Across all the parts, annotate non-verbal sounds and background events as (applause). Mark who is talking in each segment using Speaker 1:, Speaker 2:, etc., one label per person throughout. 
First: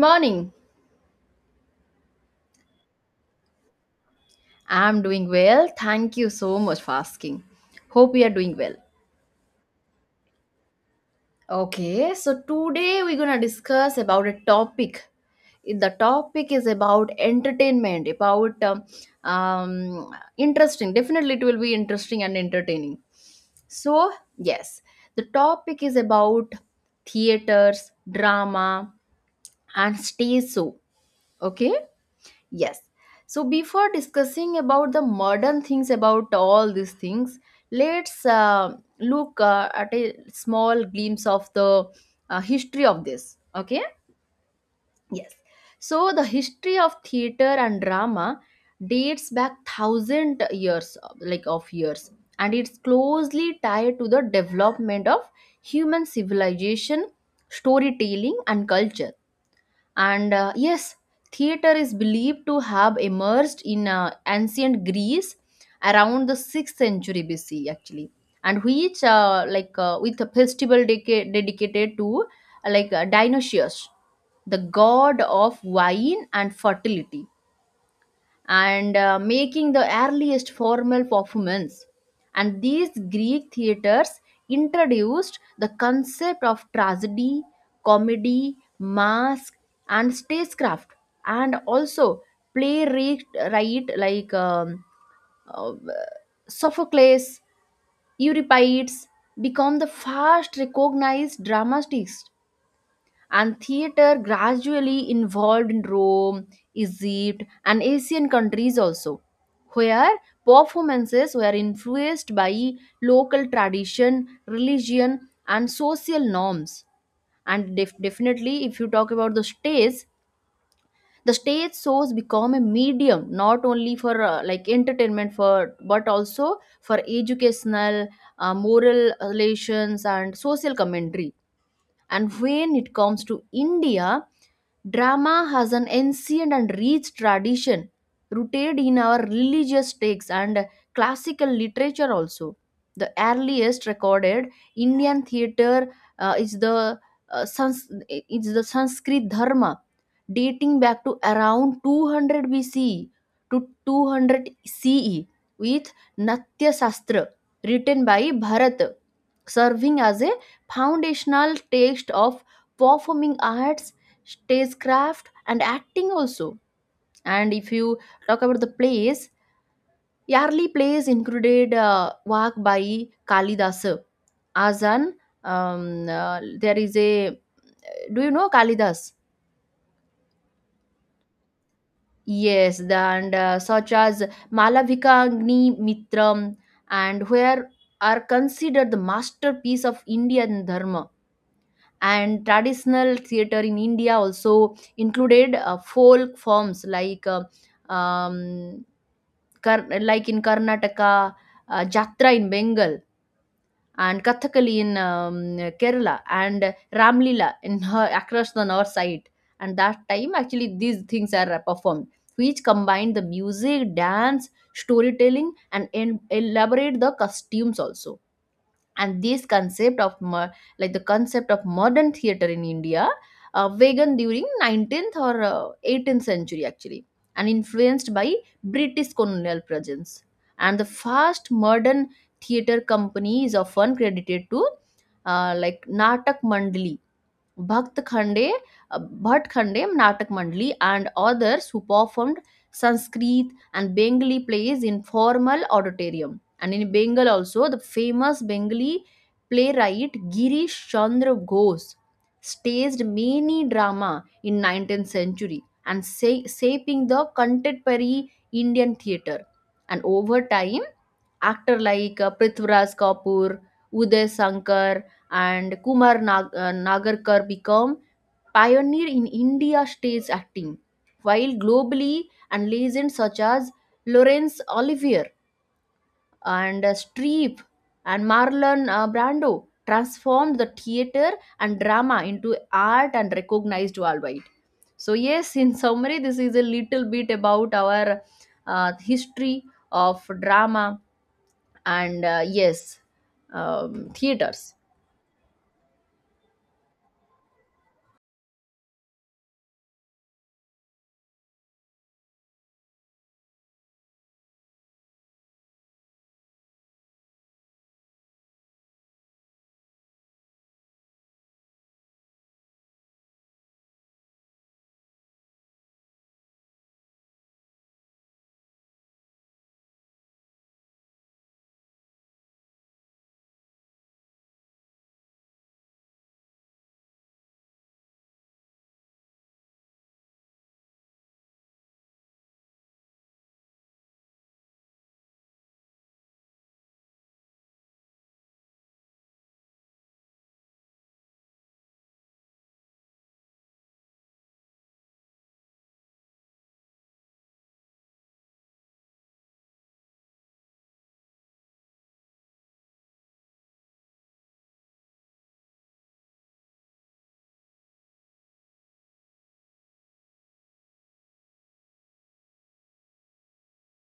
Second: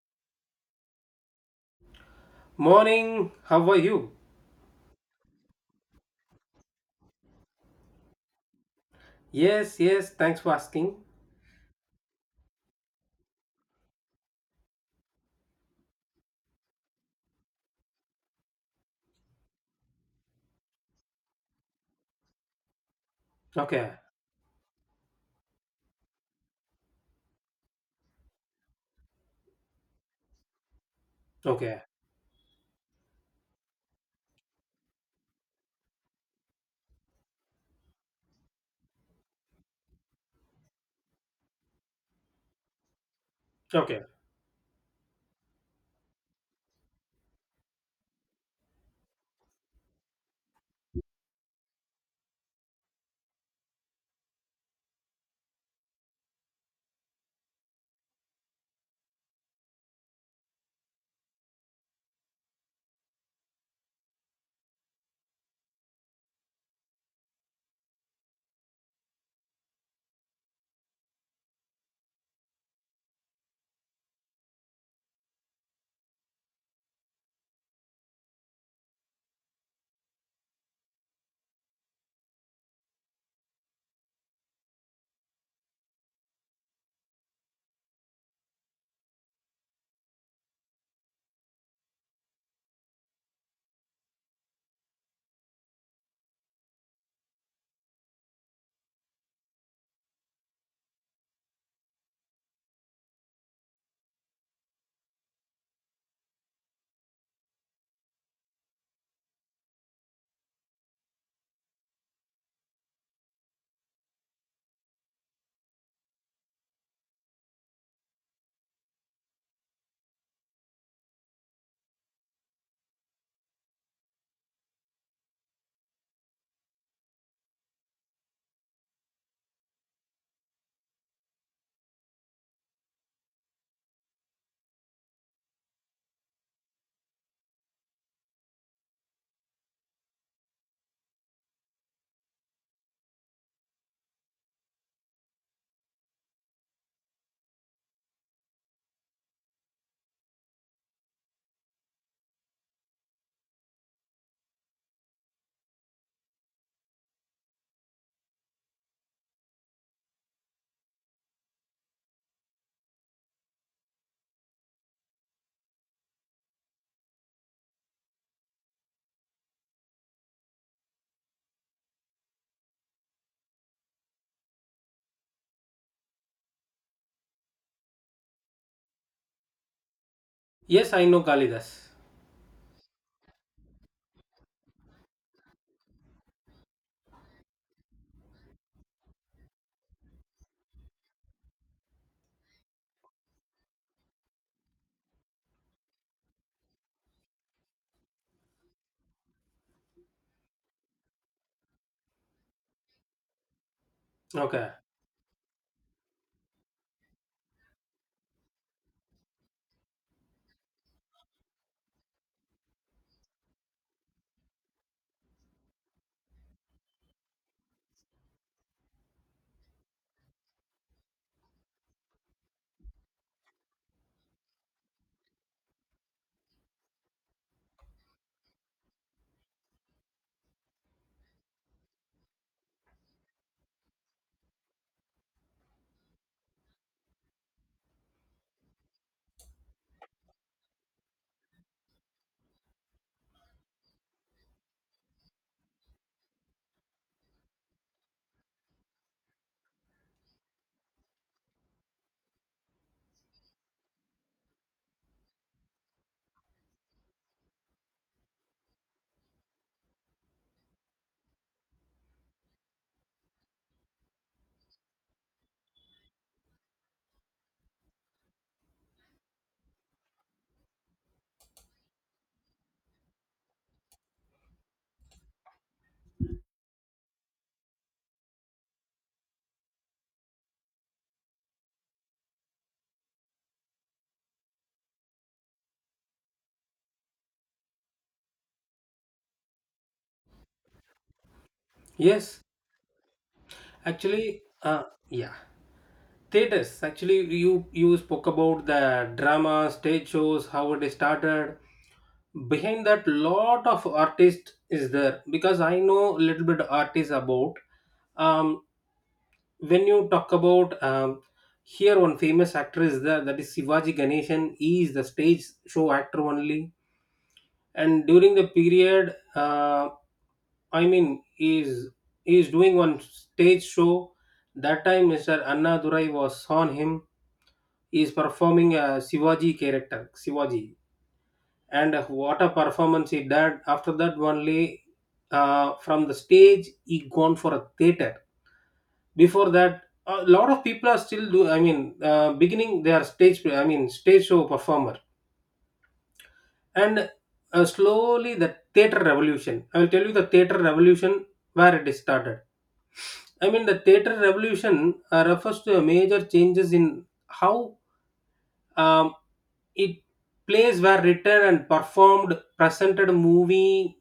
Speaker 1: Morning.
Speaker 2: Morning, how are you?
Speaker 1: I'm doing well. Thank you so much for asking. Hope you are doing well.
Speaker 2: Yes, yes, thanks for asking.
Speaker 1: Okay, so today we're gonna discuss about a topic. The topic is about entertainment, about interesting. Definitely, it will be interesting and entertaining.
Speaker 2: Okay,
Speaker 1: So, yes, the topic is about theaters, drama, and stage show. Okay,
Speaker 2: okay,
Speaker 1: yes. So before discussing about the modern things about all these things, let's look at a small glimpse of the history of this. Okay?
Speaker 2: okay.
Speaker 1: Yes. So the history of theater and drama dates back thousand years, like of years, and it's closely tied to the development of human civilization, storytelling, and culture and theater is believed to have emerged in ancient Greece around the 6th century BC, actually, and which, with a festival dedicated to, Dionysius, the god of wine and fertility and making the earliest formal performance. And these Greek theaters introduced the concept of tragedy, comedy, mask, and stagecraft, and also playwright right, like Sophocles, Euripides become the first recognized dramatists and theater gradually evolved in Rome, Egypt, and Asian countries also, where performances were influenced by local tradition, religion, and social norms. And definitely, if you talk about the stage shows become a medium not only for like entertainment for but also for educational, moral relations, and social commentary and when it comes to India, drama has an ancient and rich tradition rooted in our religious texts and classical literature also. The earliest recorded Indian theatre is the is the Sanskrit Dharma, dating back to around 200 B.C. to 200 CE with Natya Shastra written by Bharat, serving as a foundational text of performing arts stagecraft and acting also. And if you talk about the plays, early plays included work by kalidas as an there is a do you know kalidas
Speaker 2: Yes, I know Kalidas.
Speaker 1: yes and such as malavika agni mitram and where are considered the masterpiece of indian dharma. And traditional theater in india also included folk forms like um, Kar- like in Karnataka, Jatra in Bengal, and
Speaker 2: Okay.
Speaker 1: Kathakali in Kerala, and Ramlila in (laughs) her, across the north side. And that time, actually, these things are performed, which combine the music, dance, storytelling, and elaborate the costumes also. And this concept of like the concept of modern theater in india vegan during 19th or 18th century actually and influenced by british colonial presence. And the first modern theater company is often credited to like natak mandali Bhakt Khande, Bhat Khande Natak Mandali and others who performed Sanskrit and Bengali plays in formal auditorium. And in Bengal also, the famous Bengali playwright Girish Chandra Ghosh staged many drama in 19th century and shaping the contemporary Indian theatre. And over time, actor like Prithviraj Kapoor, Uday Shankar, and Nagarkar become pioneer in India stage acting, while globally and legends such as Laurence Olivier and Streep and Marlon Brando transformed the theater and drama into art and recognized worldwide. So yes, in summary, this is a little bit about our history of drama and
Speaker 2: Yes,
Speaker 1: uh, yes, um,
Speaker 2: actually,
Speaker 1: theaters.
Speaker 2: yeah. Theaters, actually, you spoke about the drama, stage shows, how it is started. Behind that, lot of artists is there because I know a little bit artists about. Um, when you talk about here one famous actor is there that is Shivaji Ganeshan. He is the stage show actor only and during the period i mean he's he's doing one stage show. That time Mr. Annadurai was on him. He's performing a Shivaji character, Shivaji, and what a performance he did. After that only from the stage he gone for a theater. Before that, a lot of people are still do, beginning they are stage, stage show performers. And slowly the theater revolution, I will tell you the theater revolution, where it is started. I mean the theater revolution refers to a major changes in how, um, it plays were written and performed, presented movie,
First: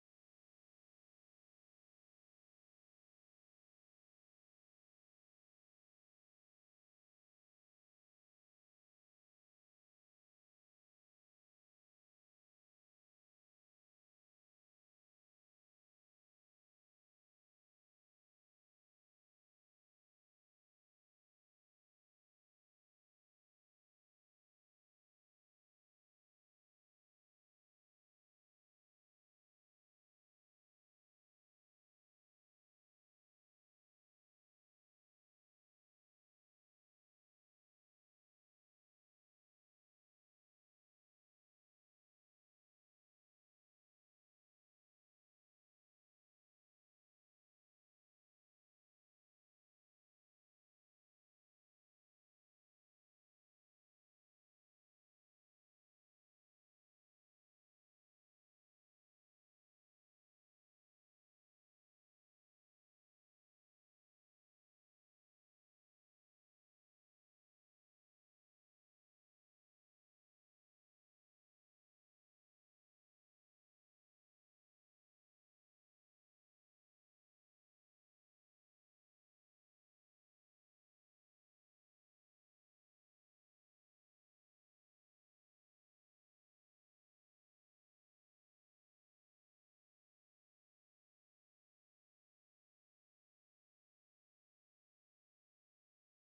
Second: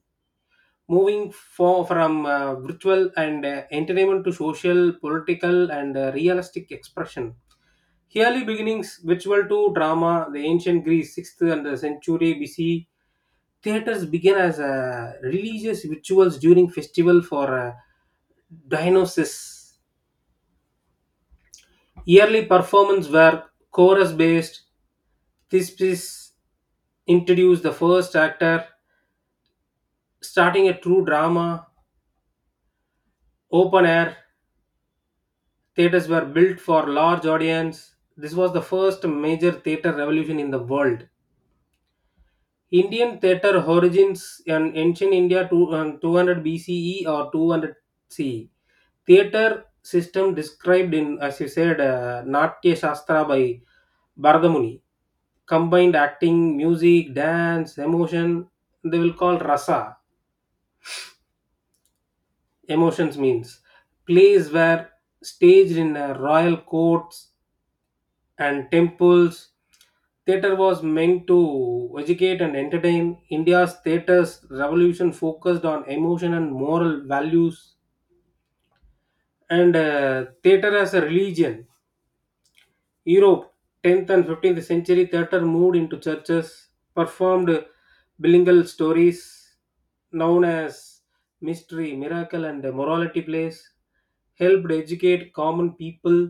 Speaker 2: moving for, from virtual and entertainment to social, political, and realistic expression. Early beginnings, ritual to drama, the ancient Greece, 6th and the century BC. Theaters began as religious rituals during festival for Dionysus. Yearly performances were chorus based. This piece introduced the first actor, starting a true drama. Open air theaters were built for large audience. This was the first major theater revolution in the world. Indian theater origins in ancient India to, 200 BCE or 200 CE. Theater system described in, as you said, Natya Shastra by Bharadamuni, combined acting, music, dance, emotion. They will call rasa. Emotions means plays were staged in royal courts and temples. Theater was meant to educate and entertain. India's theater's revolution focused on emotion and moral values, and theater as a religion. Europe, 10th and 15th century, theatre moved into churches, performed bilingual stories known as mystery, miracle, and morality plays, helped educate common people.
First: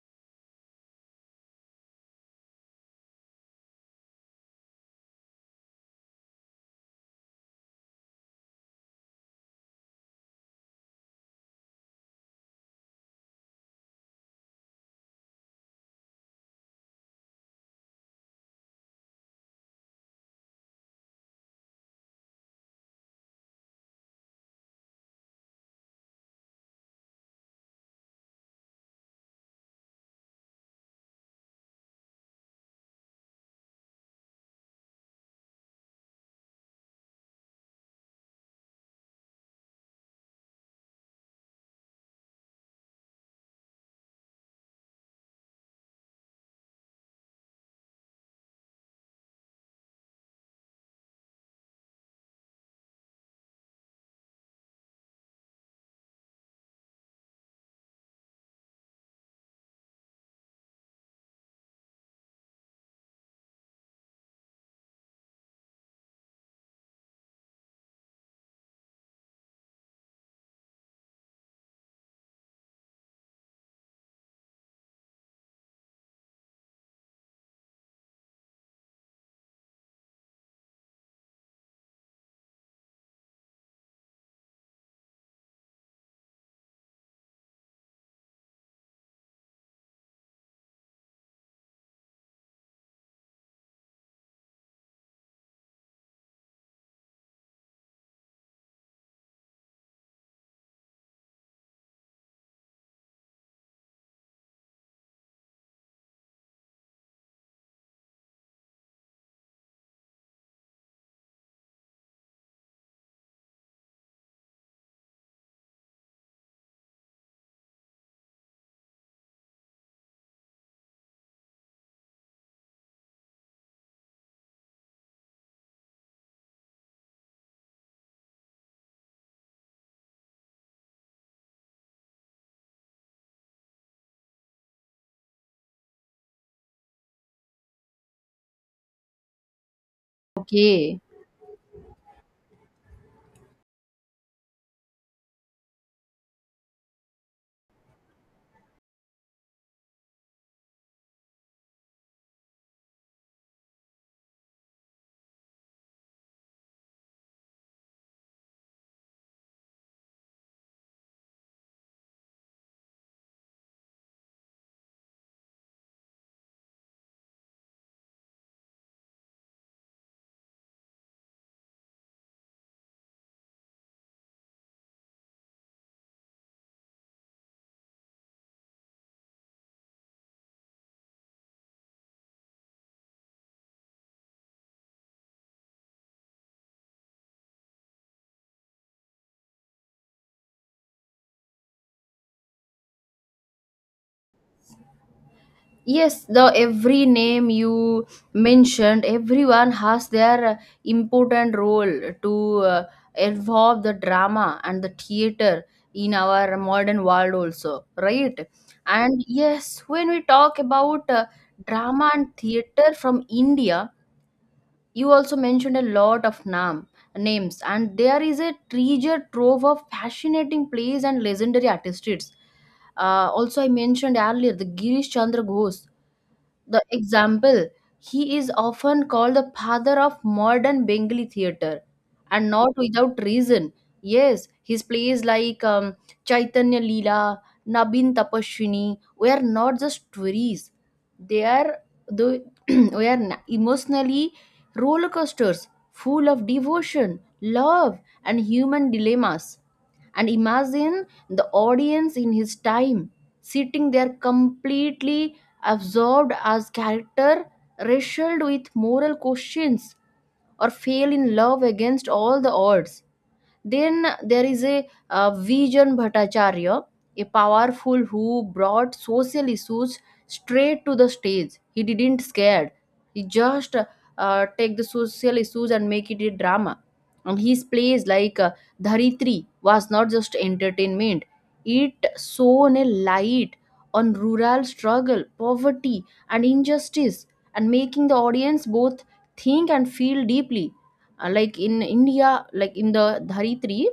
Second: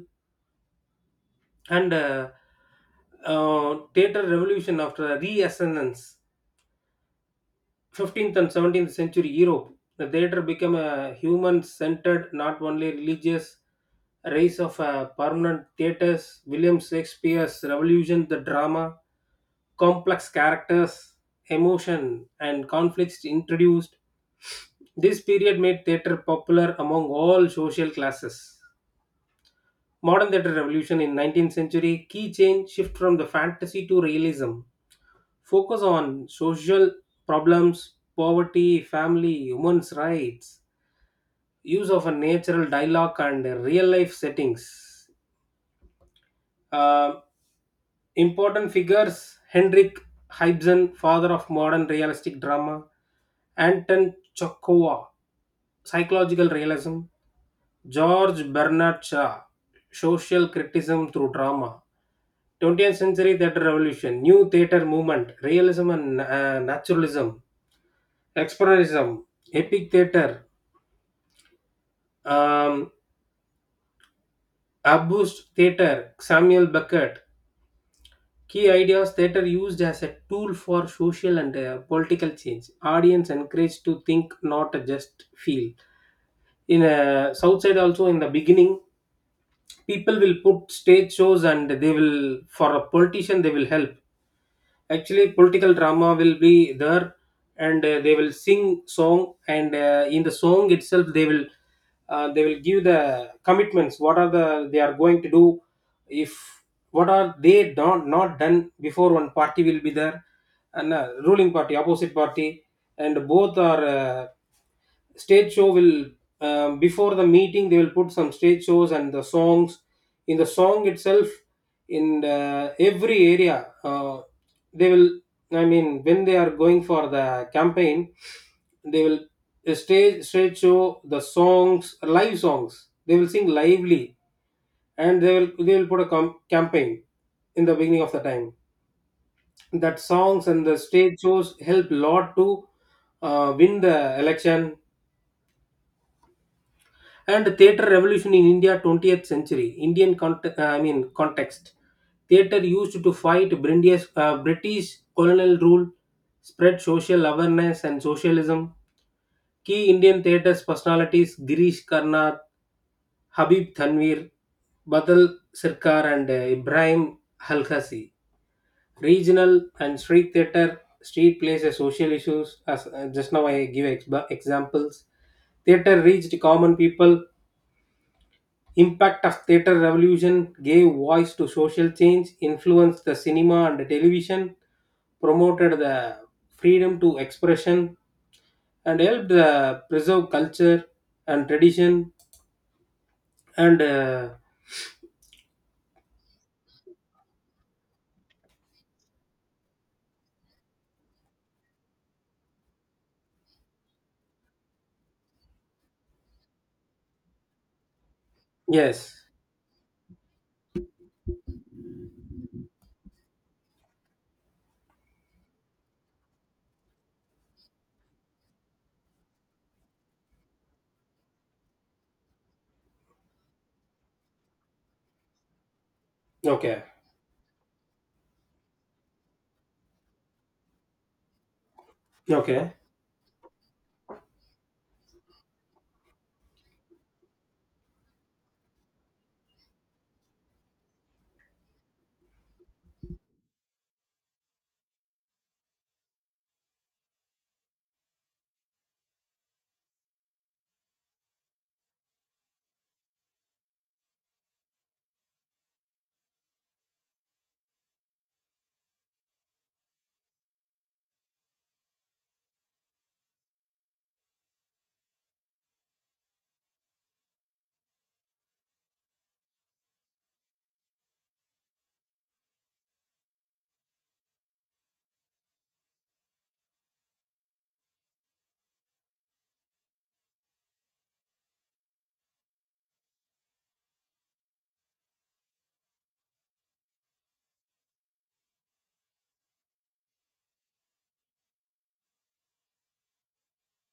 Speaker 2: And Theatre revolution after a reascendance, 15th and 17th century Europe, the theatre became a human centered, not only religious. Rise of permanent theatres. William Shakespeare's revolution, the drama, complex characters, emotion, and conflicts introduced. This period made theatre popular among all social classes. Modern theatre revolution in 19th century, key change shift from the fantasy to realism, focus on social problems, poverty, family, women's rights, use of a natural dialogue and real life settings. Uh, Important figures, Henrik Ibsen, father of modern realistic drama, Anton Chekhov, psychological realism, George Bernard Shaw, social criticism through drama. 20th century theatre revolution, new theatre movement, realism and naturalism, Expressionism, Epic Theatre, um, Abust Theatre, Samuel Beckett. Key ideas, theatre used as a tool for social and political change. Audience encouraged to think, not just feel. In South Side also, in the beginning, people will put stage shows and they will, for a politician they will help. Actually political drama will be there, and they will sing song, and in the song itself they will, they will give the commitments, what are the they are going to do, if what are they not done before. One party will be there, and ruling party, opposite party, and both are stage show will, before the meeting they will put some stage shows and the songs. In the song itself, in every area they will, I mean when they are going for the campaign, they will stage show the songs, live songs they will sing lively, and they will put a campaign. In the beginning of the time, that songs and the
Speaker 1: Okay.
Speaker 2: stage shows help lot to win the election. And theater revolution in India, 20th century Indian context, theater used to fight British, British colonial rule, spread social awareness and socialism. Key Indian theater's personalities, Girish Karnad, Habib Tanvir, Badal Sirkar, and Ibrahim Halkasi. Regional and street theater, street plays a social issues, as just now I give examples, theater reached common people. Impact of theater revolution, gave voice to social change, influenced the cinema and the television, promoted the freedom to expression, and helped preserve culture and tradition. And
Speaker 1: Yes, the every name you mentioned, everyone has their important role to involve the drama and the theater in our modern world also, right? And
Speaker 2: yes,
Speaker 1: yes, when we talk about drama and theater from India, you also mentioned a lot of names, and there is a treasure trove of fascinating plays and legendary artists. Also, I mentioned earlier the Girish Chandra Ghosh the
Speaker 2: okay,
Speaker 1: example, he is often called the father of modern Bengali theatre, and not
Speaker 2: okay,
Speaker 1: without reason. Yes, his plays like Chaitanya Leela, Nabin Tapaswini were not just stories; they are the (clears throat) were emotionally roller coasters, full of devotion, love, and human dilemmas and imagine the audience in his time sitting there completely absorbed as character wrestled with moral questions or fell in love against all the odds. Then there is a Vijan Bhattacharya, a powerful who brought social issues straight to the stage. He didn't scared. He just take the social issues and make it a drama. And his plays like Dharitri was not just entertainment. It shone a light on rural struggle, poverty, and injustice, and making the audience both think and feel deeply. Like in india like in the dharitri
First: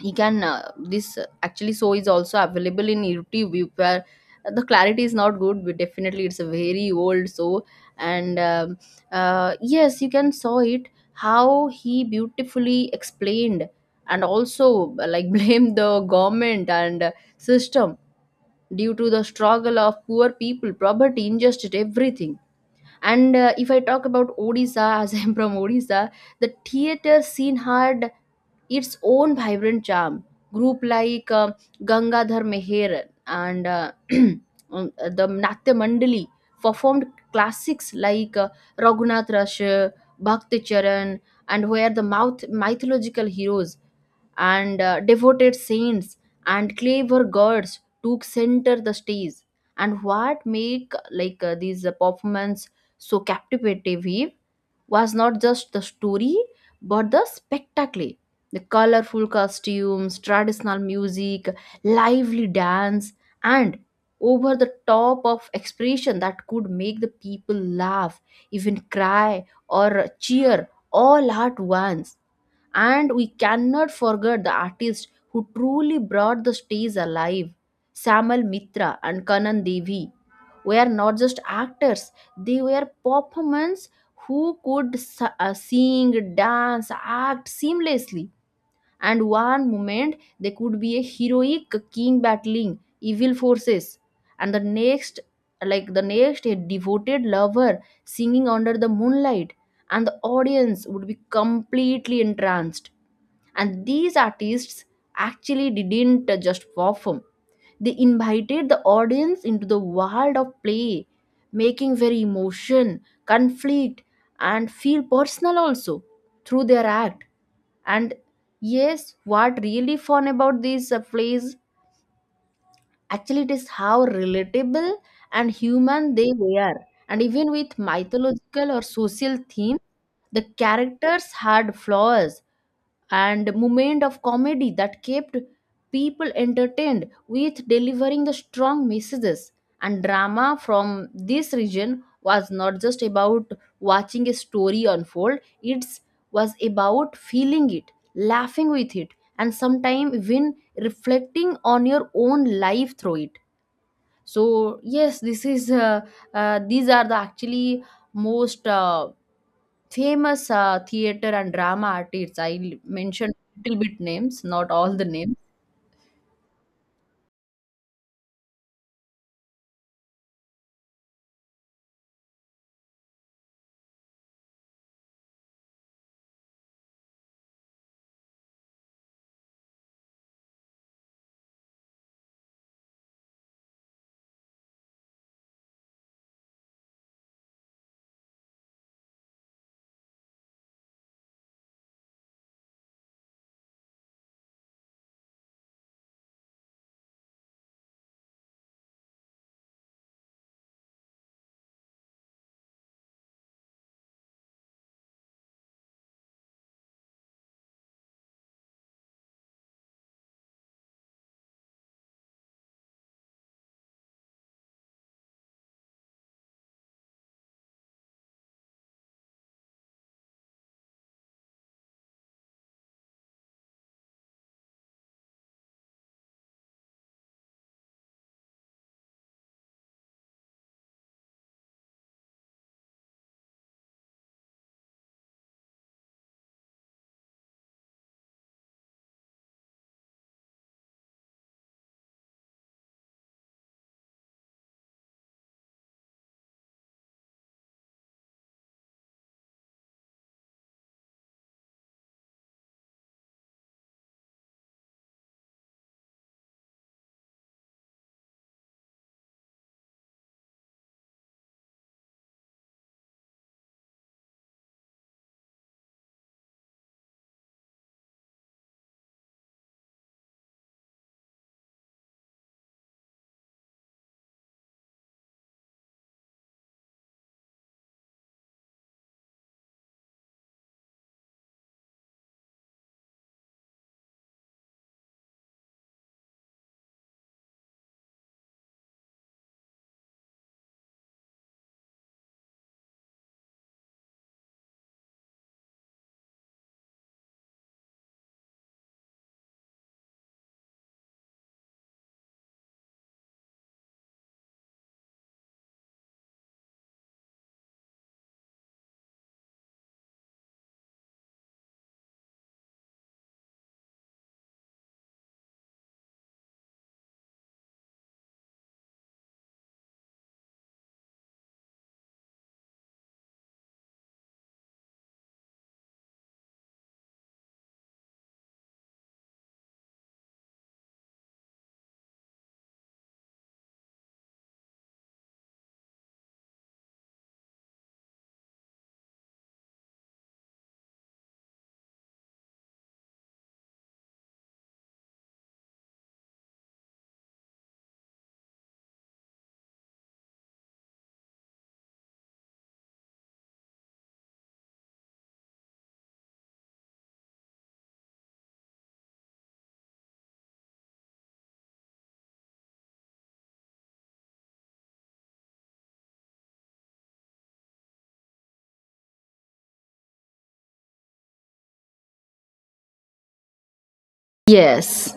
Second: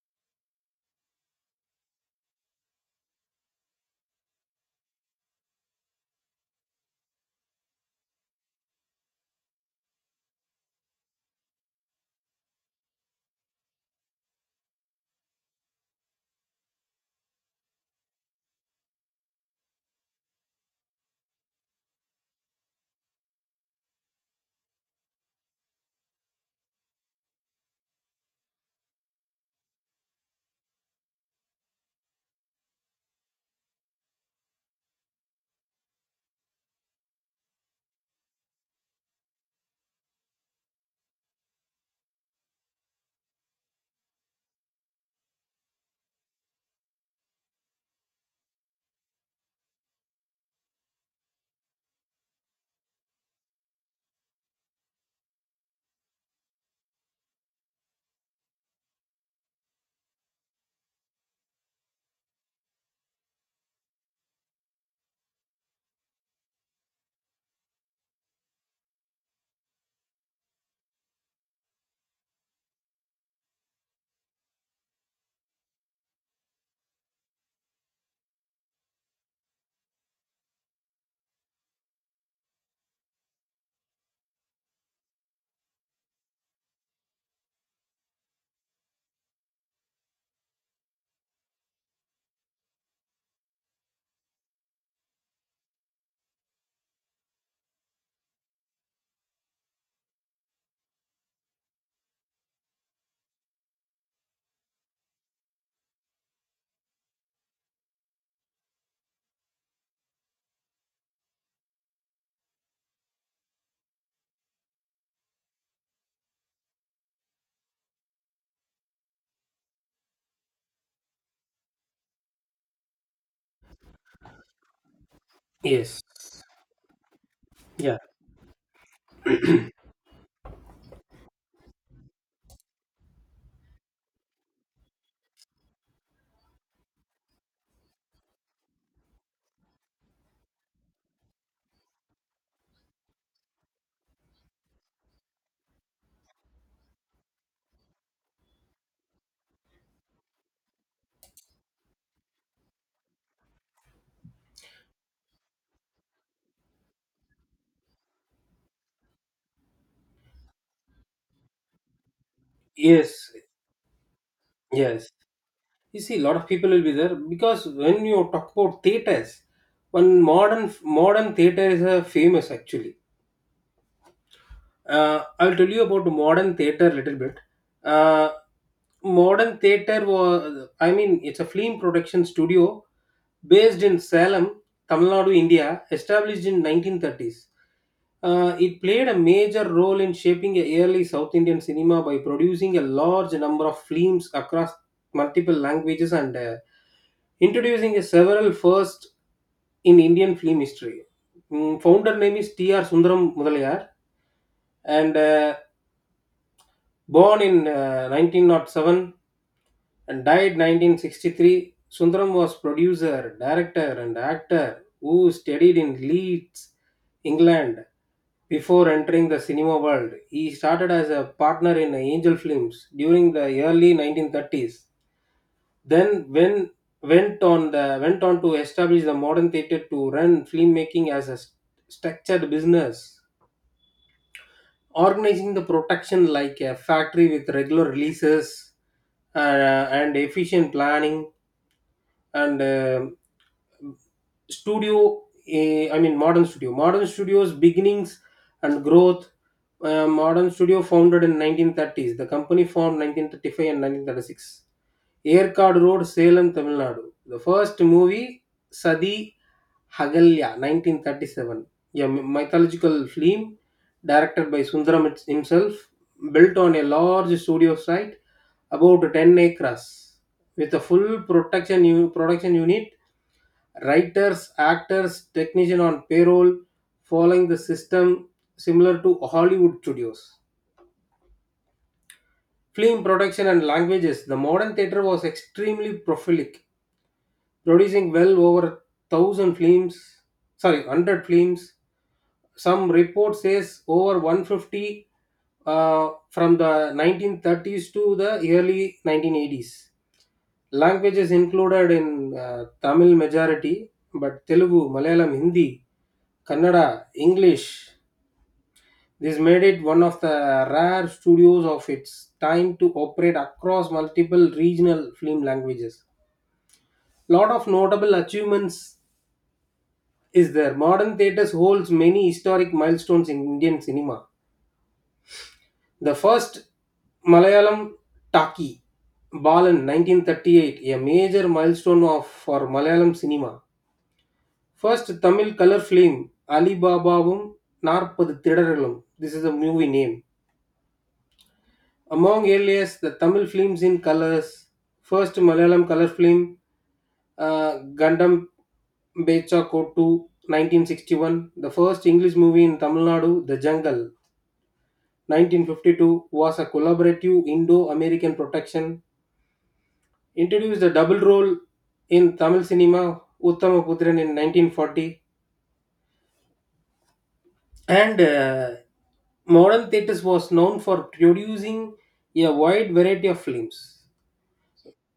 Speaker 1: you can this actually so is also available in youtube where the clarity is not good but definitely it's a very old so and yes you can saw it how he beautifully explained and also like (laughs) blame the government and system due to the struggle of poor people poverty injustice everything. And if I talk about Odisha, as (laughs) I'm from Odisha, the theater scene had its own vibrant charm. Group like Gangadhar Meher and (clears throat) the Natya Mandali performed classics like Raghunath Rush, Bhakti Charan, and were the mouth mythological heroes and devoted saints and clever gods took center the stage. And what make like these performance so captivating was not just the story but the spectacle, the colorful costumes, traditional music, lively dance, and over the top of expression that could make the people laugh even cry or cheer all at once. And we cannot forget the artists who truly brought the stage alive. Samal Mitra and Kanan Devi were not just actors, they were performers who could sing, dance, act seamlessly and one moment they could be a heroic king battling evil forces and the next like the next a devoted lover singing under the moonlight and the audience would be completely entranced. And these artists actually didn't just perform, they invited the audience into the world of play, making very emotion, conflict, and feel personal also through their act. And yes, what really fun about these plays actually it is how relatable and
Speaker 2: yes,
Speaker 1: human they were. And even with
Speaker 2: yeah,
Speaker 1: mythological or social themes, the characters had flaws, and moment of comedy that kept people entertained with delivering the strong messages. And drama from this region was not just about watching a story unfold, it was about feeling it, laughing with it, and sometimes even reflecting on your own life through it. So yes, this is these are the actually most famous theater and drama artists. I
Speaker 2: yes,
Speaker 1: mentioned little bit names, not all the
Speaker 2: yes.
Speaker 1: names.
Speaker 2: You see, a lot of people will be there because when you talk about theaters, one modern theater is famous actually. I'll tell you about modern theater a little bit. Uh, modern theater was, I mean, it's a film production studio based in Salem, Tamil Nadu, India, established in 1930s. It played a major role in shaping a early South Indian cinema by producing a large number of films across multiple languages, and introducing a several firsts in Indian film history. Mm, founder name is T.R. Sundaram Mudalayar, and born in 1907 and died 1963. Sundaram was producer, director, and actor who studied in Leeds, England, before entering the cinema world. He started as a partner in Angel Films during the early 1930s, then when went on the went on to establish the Modern Theater to run filmmaking as a structured business, organizing the protection like a factory with regular releases uh, and efficient planning. And um studio eh, i mean modern studio, modern studios, beginnings and growth. Modern studio founded in 1930s, the company formed 1935 and 1936, Aircard Road, Salem, Tamil Nadu. The first movie, Sadi Hagalya, 1937, a mythological film directed by Sundaram himself, built on a large studio site, about 10 acres, with a full production unit, writers, actors, technician on payroll, following the system similar to Hollywood studios. Film production and languages. The modern theater was extremely prolific, producing well over 1,000 films, sorry, 100 films. Some report says over 150 from the 1930s to the early 1980s. Languages included in Tamil majority, but Telugu, Malayalam, Hindi, Kannada, English. This made it one of the rare studios of its time to operate across multiple regional film languages. Lot of notable achievements is there. Modern Theatres holds many historic milestones in Indian cinema. The first Malayalam Taki, Balan 1938, a major milestone of for Malayalam cinema. First Tamil color film, Ali Babavum Narpadu Thidaralum. This is a movie name. Among earliest, the Tamil films in colors, first Malayalam color film, Gandam Becha Kotu 1961, the first English movie in Tamil Nadu, The Jungle 1952, was a collaborative Indo American production, introduced a double role in Tamil cinema Uttamaputran in 1940. And modern theatres was known for producing a wide variety of films,
Speaker 1: Yes.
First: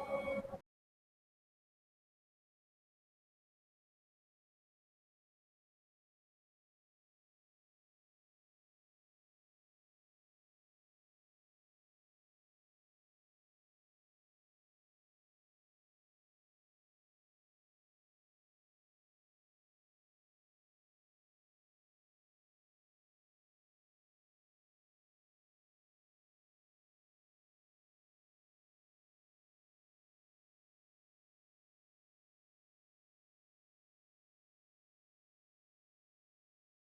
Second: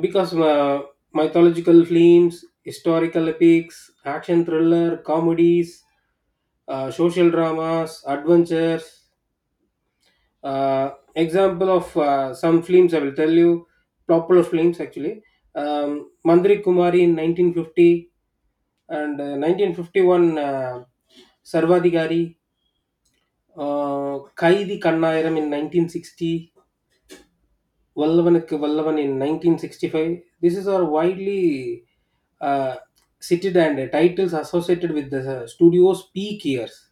Speaker 2: because mythological films, historical epics, action thriller, comedies, social dramas, adventures. uh, Example of some films I will tell you, popular films actually, um, Mandri Kumari in 1950, and 1951 Sarvadhikari, uh, Kaidi Kannayiram in 1960, Vallavanukku Vallavan in 1965. This is are widely uh, cited and titles associated with the studio's peak years.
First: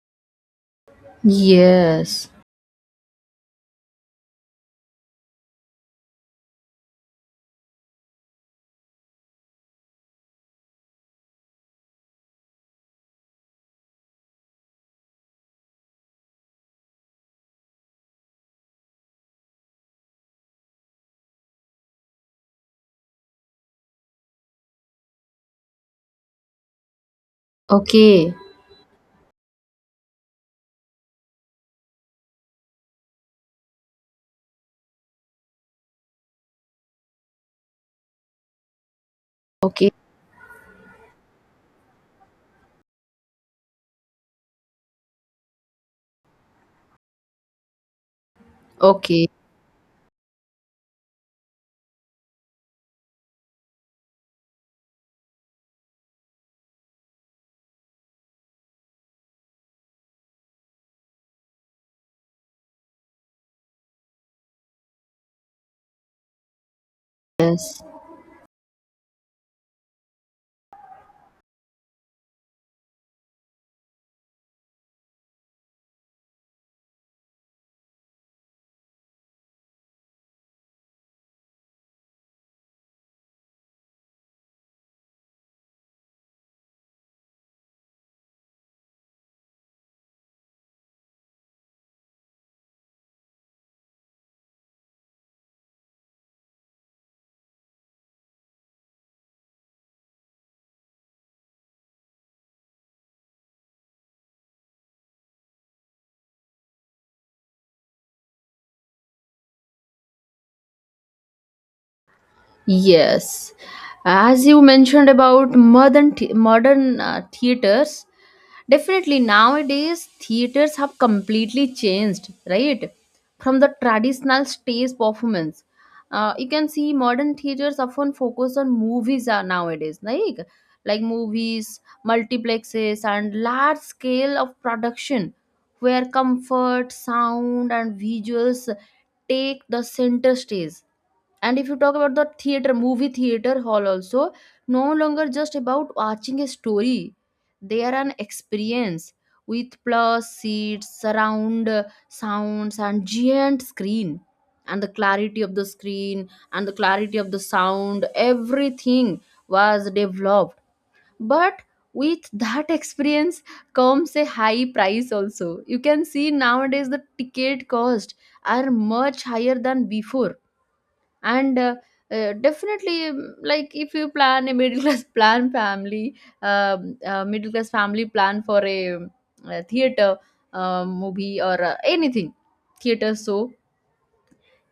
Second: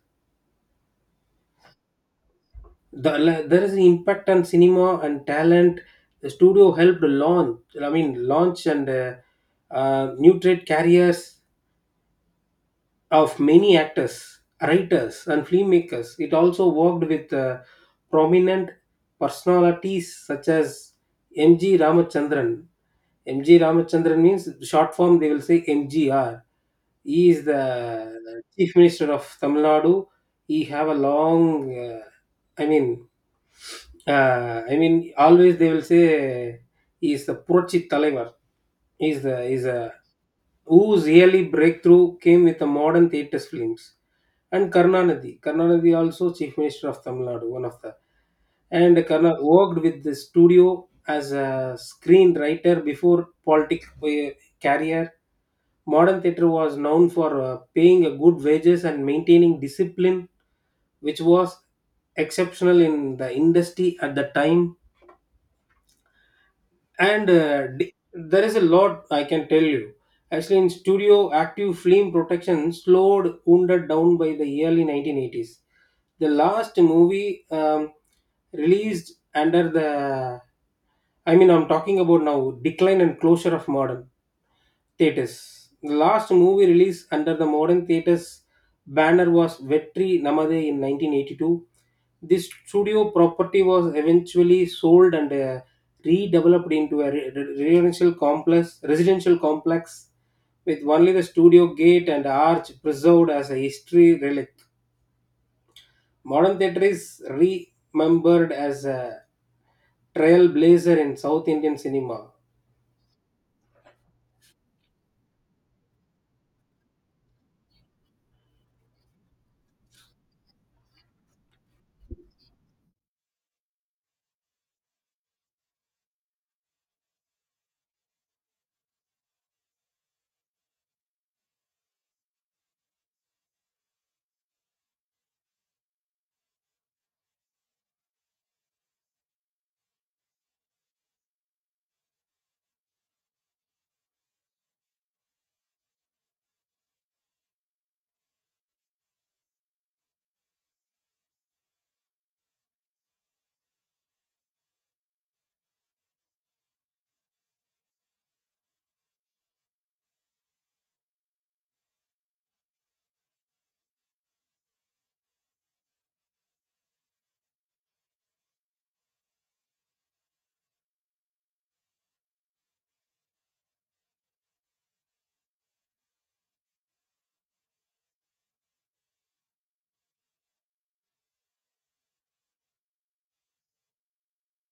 Speaker 1: Yes.
Speaker 2: The, there is an impact on cinema and talent. The studio helped launch, I mean launch and nutrate carriers of many actors, writers, and filmmakers. It also worked with prominent personalities such as MG Ramachandran. MG Ramachandran means short form they will say MGR. He is the
Speaker 1: Okay.
Speaker 2: chief minister of Tamil Nadu. He have a long uh, i mean always they will say he is the Purochit Talaivar, is the is a,
Speaker 1: Okay.
Speaker 2: whose yearly breakthrough came with the Modern Theatres films. And Karnanadi. Karnanadi also chief minister of Tamil Nadu, one of the, and
Speaker 1: Okay.
Speaker 2: Karna worked with the studio as a screenwriter before politic career. Modern theatre was known for paying a good wages and maintaining discipline, which was exceptional in the industry at the time.
Speaker 1: Yes.
Speaker 2: There is a lot I can tell you actually. In studio active film protection slowed wounded down by the early 1980s. The last movie released under the I mean I'm talking about now, decline and closure of Modern Theatres. The last movie released under the Modern Theatres banner was Vetri Namade in 1982. This studio property was eventually sold and redeveloped into a residential complex, residential complex, with only the studio gate and arch preserved as a history relic. Modern theatre is remembered as a trailblazer in South Indian cinema.
Speaker 1: Yes. As you mentioned about modern modern theaters, definitely, nowadays theaters have completely changed, right? From the traditional stage performance. You can see modern theaters often focus on movies are nowadays, like movies, multiplexes, and large scale of production, where comfort, sound, and visuals take the center stage. And if you talk about the theater, movie theater hall also, no longer just about watching a story. They are an experience with plus seats, surround sounds, and giant screen. And the clarity of the screen and the clarity of the sound, everything was developed. But with that experience comes a high price also. You can see nowadays the ticket cost are much higher than before and definitely, mm, like if you plan a middle class (laughs) plan family, middle class family plan for a, theater movie or anything, theater show,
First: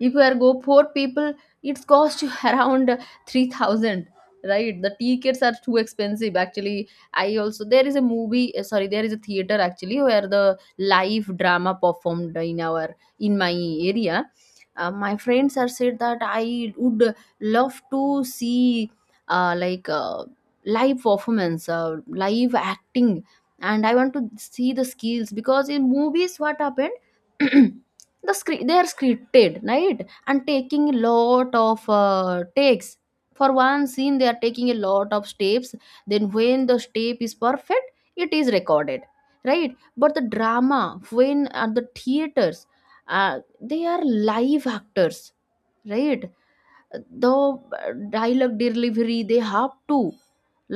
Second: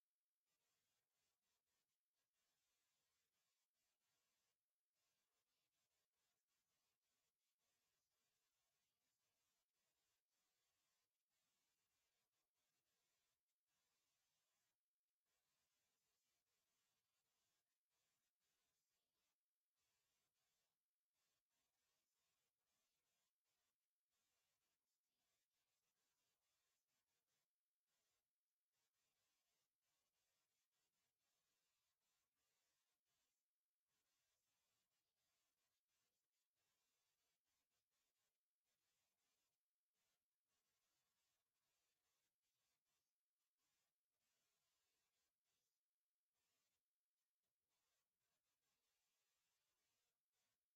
Speaker 1: if you are go four people it's cost you (laughs) around 3,000, right? The tickets are too expensive actually. I also there is a movie sorry there is a theater actually where the live drama performed in our in my area. My friends are said that I would love to see uh, like uh, live performance live acting and I want to see the skills because in movies what happened (clears throat) the screen they are scripted right and taking a lot of takes for one scene they are taking a lot of steps then when the step is perfect it is recorded right but the drama when at the theaters they are live actors right. The dialogue delivery they have to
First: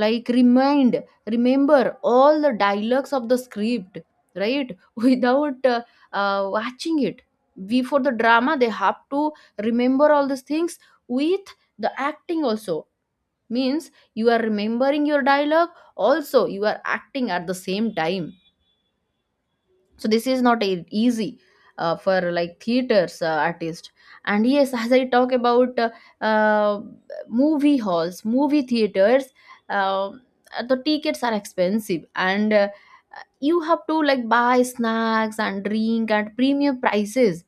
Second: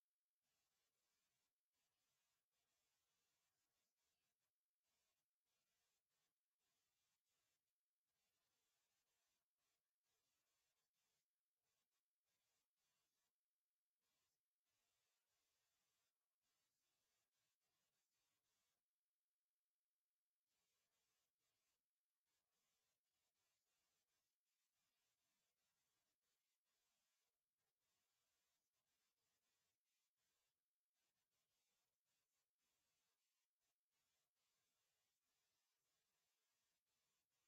Speaker 1: like remind remember all the dialogues of the script right (laughs) without watching it, we for the drama they have to remember all these things with the acting also, means you are remembering your dialogue also you are acting at the same time. So this is not easy for like theaters artist. And yes, (laughs) as I talk about uh, movie halls, movie theaters, uh, the tickets are expensive and you have to like buy snacks and drink at premium prices.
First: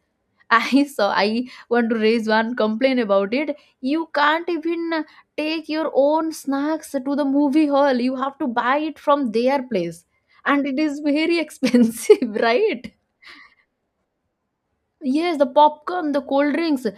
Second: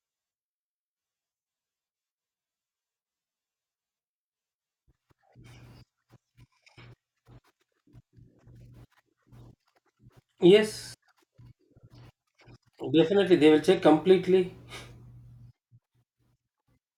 Speaker 1: I (laughs) saw I want to raise one complaint about it. You can't even take your own snacks to the movie hall. You have to buy it from their place. And it
Speaker 2: Yes,
Speaker 1: is very (laughs) expensive, right?
Speaker 2: definitely they will check completely.
Speaker 1: Yes, the popcorn, the cold drinks, uh,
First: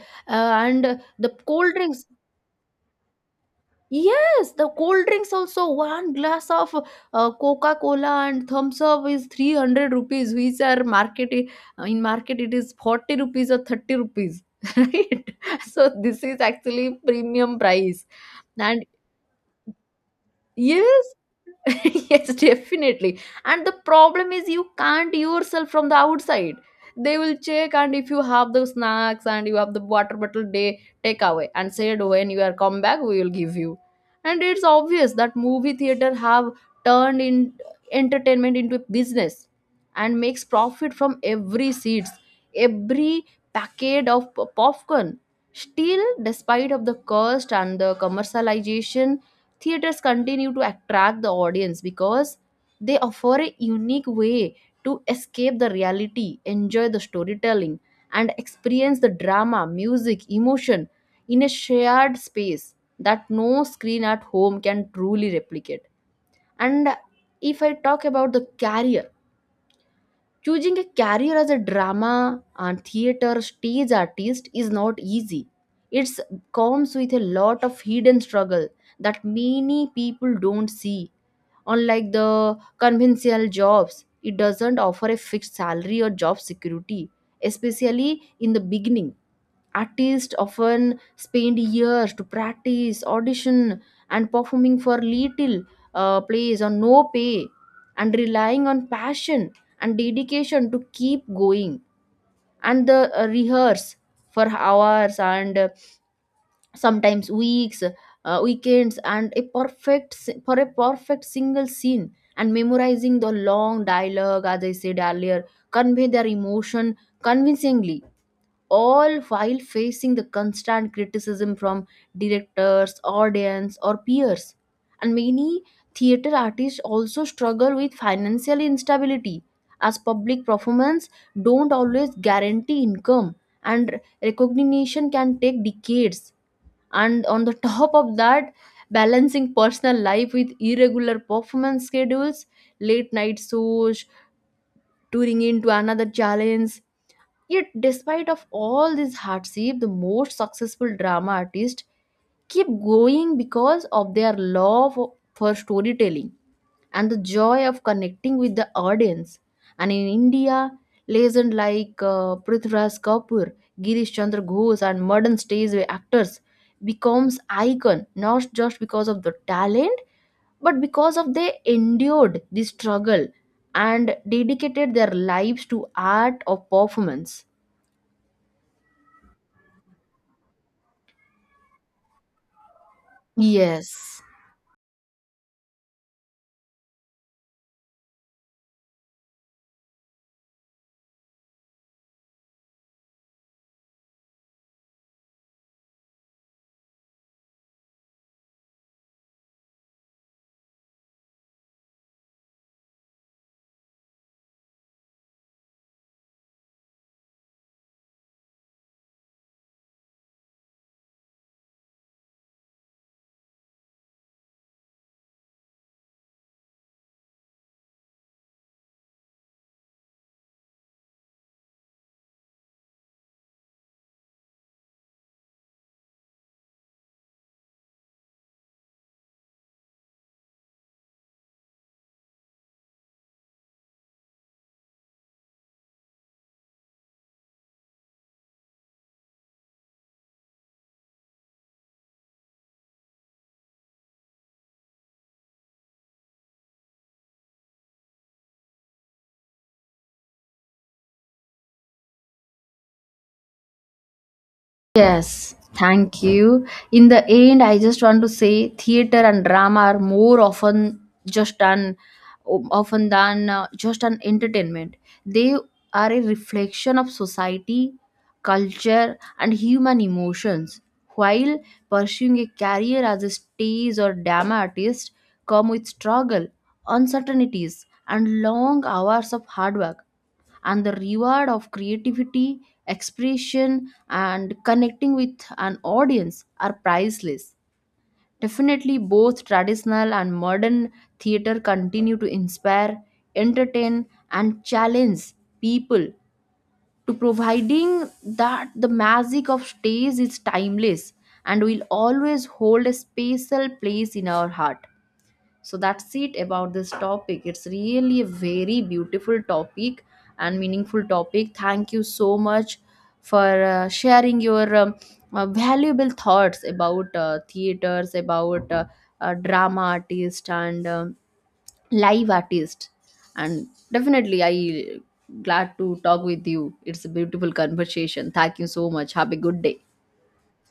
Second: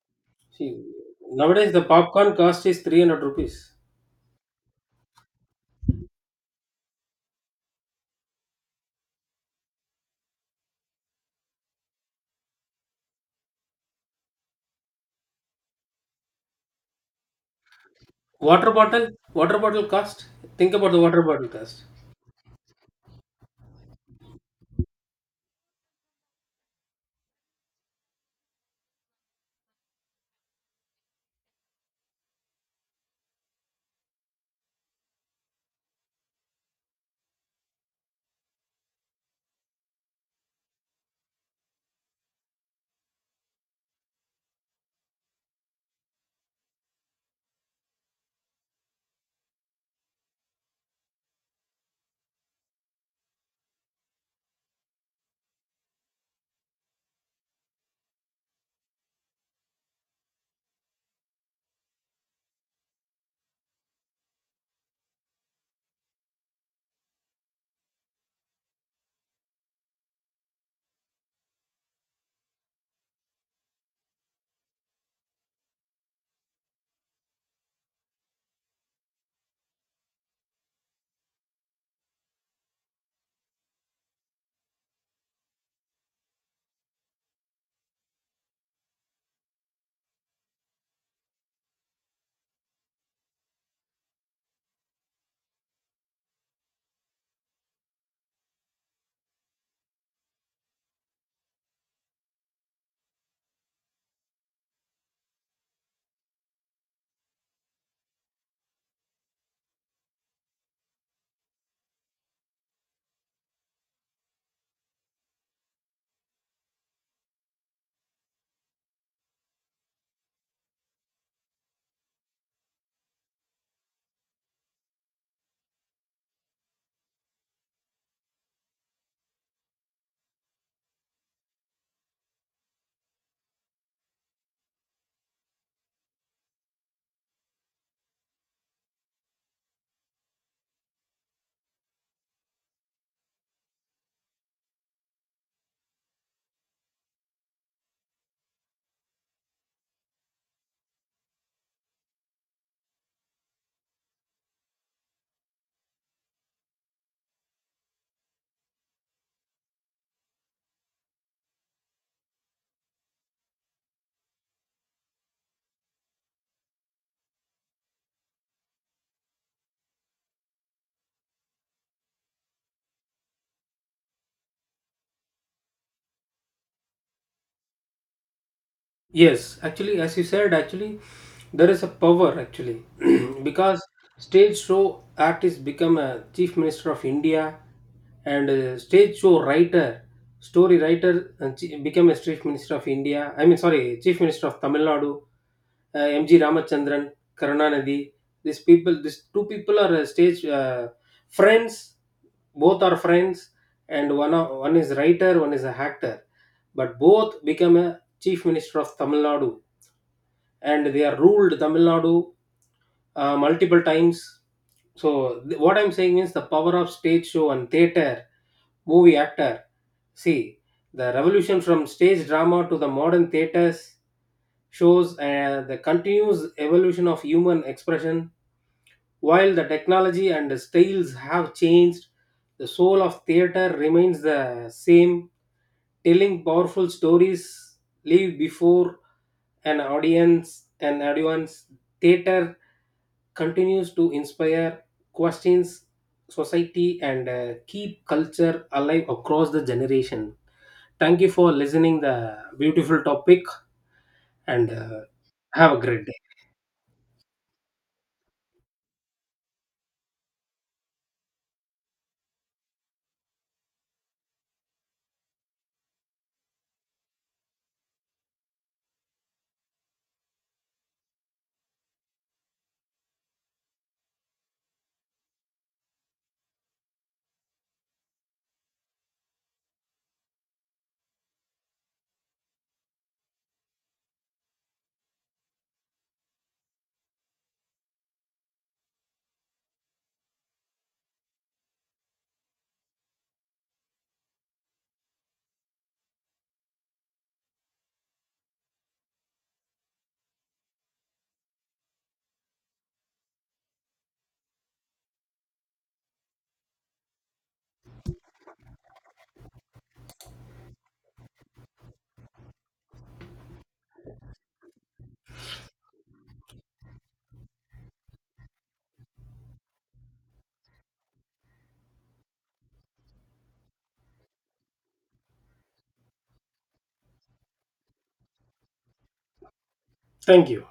Speaker 2: See,
Speaker 1: and the
Speaker 2: nowadays
Speaker 1: cold
Speaker 2: the
Speaker 1: drinks
Speaker 2: popcorn cost is 300 rupees.
Speaker 1: Yes, the cold drinks also. One glass of Coca Cola and Thumbs Up is 300 rupees, which are market in market it is 40 rupees or 30 rupees, (laughs) right? So this is actually premium price. And
Speaker 2: Water bottle cost. Think about the
Speaker 1: yes,
Speaker 2: water bottle
Speaker 1: (laughs)
Speaker 2: cost.
Speaker 1: yes, definitely. And the problem is you can't yourself from the outside. They will check and if you have the snacks and you have the water bottle, they take away and said when you are come back, we will give you. And it's obvious that movie theater have turned in entertainment into a business and makes profit from every seats, every packet of popcorn. Still, despite of the cost and the commercialization, theaters continue to attract the audience because they offer a unique way to escape the reality, enjoy the storytelling, and experience the drama, music, emotion in a shared space that no screen at home can truly replicate. And if I talk about the career, choosing a career as a drama and theater stage artist is not easy. It comes with a lot of hidden struggle that many people don't see. Unlike the conventional jobs, it doesn't offer a fixed salary or job security, especially in the beginning. Artists often spend years to practice, audition, and performing for little plays or no pay, and relying on passion and dedication to keep going. And the rehearse for hours and sometimes weeks, weekends, and for a perfect single scene. And memorizing the long dialogue, as I said earlier, convey their emotion convincingly, all while facing the constant criticism from directors, audience, or peers. And many theater artists also struggle with financial instability as public performance don't always guarantee income, and recognition can take decades. And on the (laughs) top of that, balancing personal life with irregular performance schedules, late night shows, touring into another challenge. Yet, despite of all this hardship, the most successful drama artists keep going because of their love for storytelling and the joy of connecting with the audience. And in India, legends like Prithviraj Kapoor, Girish Chandra Ghosh, and modern stage actors becomes icon not just because of the talent but because of they endured the struggle and dedicated their lives to art or performance.
Speaker 2: Yes, actually, as you said, actually, there is a power actually, (clears throat) because
Speaker 1: Yes,
Speaker 2: stage show artist become a chief minister of India, and stage show writer, story writer, become a chief minister of India. I mean, sorry, chief minister of Tamil Nadu, M.G. Ramachandran, Karunanidhi. These people, these two people are stage friends. Both are friends, and one is writer, one is a actor, but both become a chief minister of Tamil Nadu, and they are ruled Tamil Nadu multiple times. So what I'm saying is the power of stage show and theater, movie actor. See, the revolution from stage drama to the modern theaters shows the continuous evolution of human expression. While the technology and the styles have changed, the soul of theater remains the same. Telling powerful stories live before an audience, theater continues to inspire questions, society, and keep culture alive across the generation. Thank you for listening the beautiful topic, and
Speaker 1: yes,
Speaker 2: have a great day.
Speaker 1: thank you. In the end, I just want to say theater and drama are more just an often than just an entertainment. They are a reflection of society, culture, and human emotions. While pursuing a career as a stage or drama artist, come with struggle, uncertainties, and long hours of hard work, and the reward of creativity, expression, and connecting with an audience are priceless. Definitely, both traditional and modern theater continue to inspire, entertain, and challenge people to providing that the magic of stage is timeless and will always hold a special place in our heart. So that's it about this topic. It's really a very beautiful topic and meaningful topic. Thank you so much for sharing your valuable thoughts about theaters, about drama artist and live artist. And definitely I glad to talk with you. It's a beautiful conversation. Thank you so much. Have a good day.
Speaker 2: Thank you.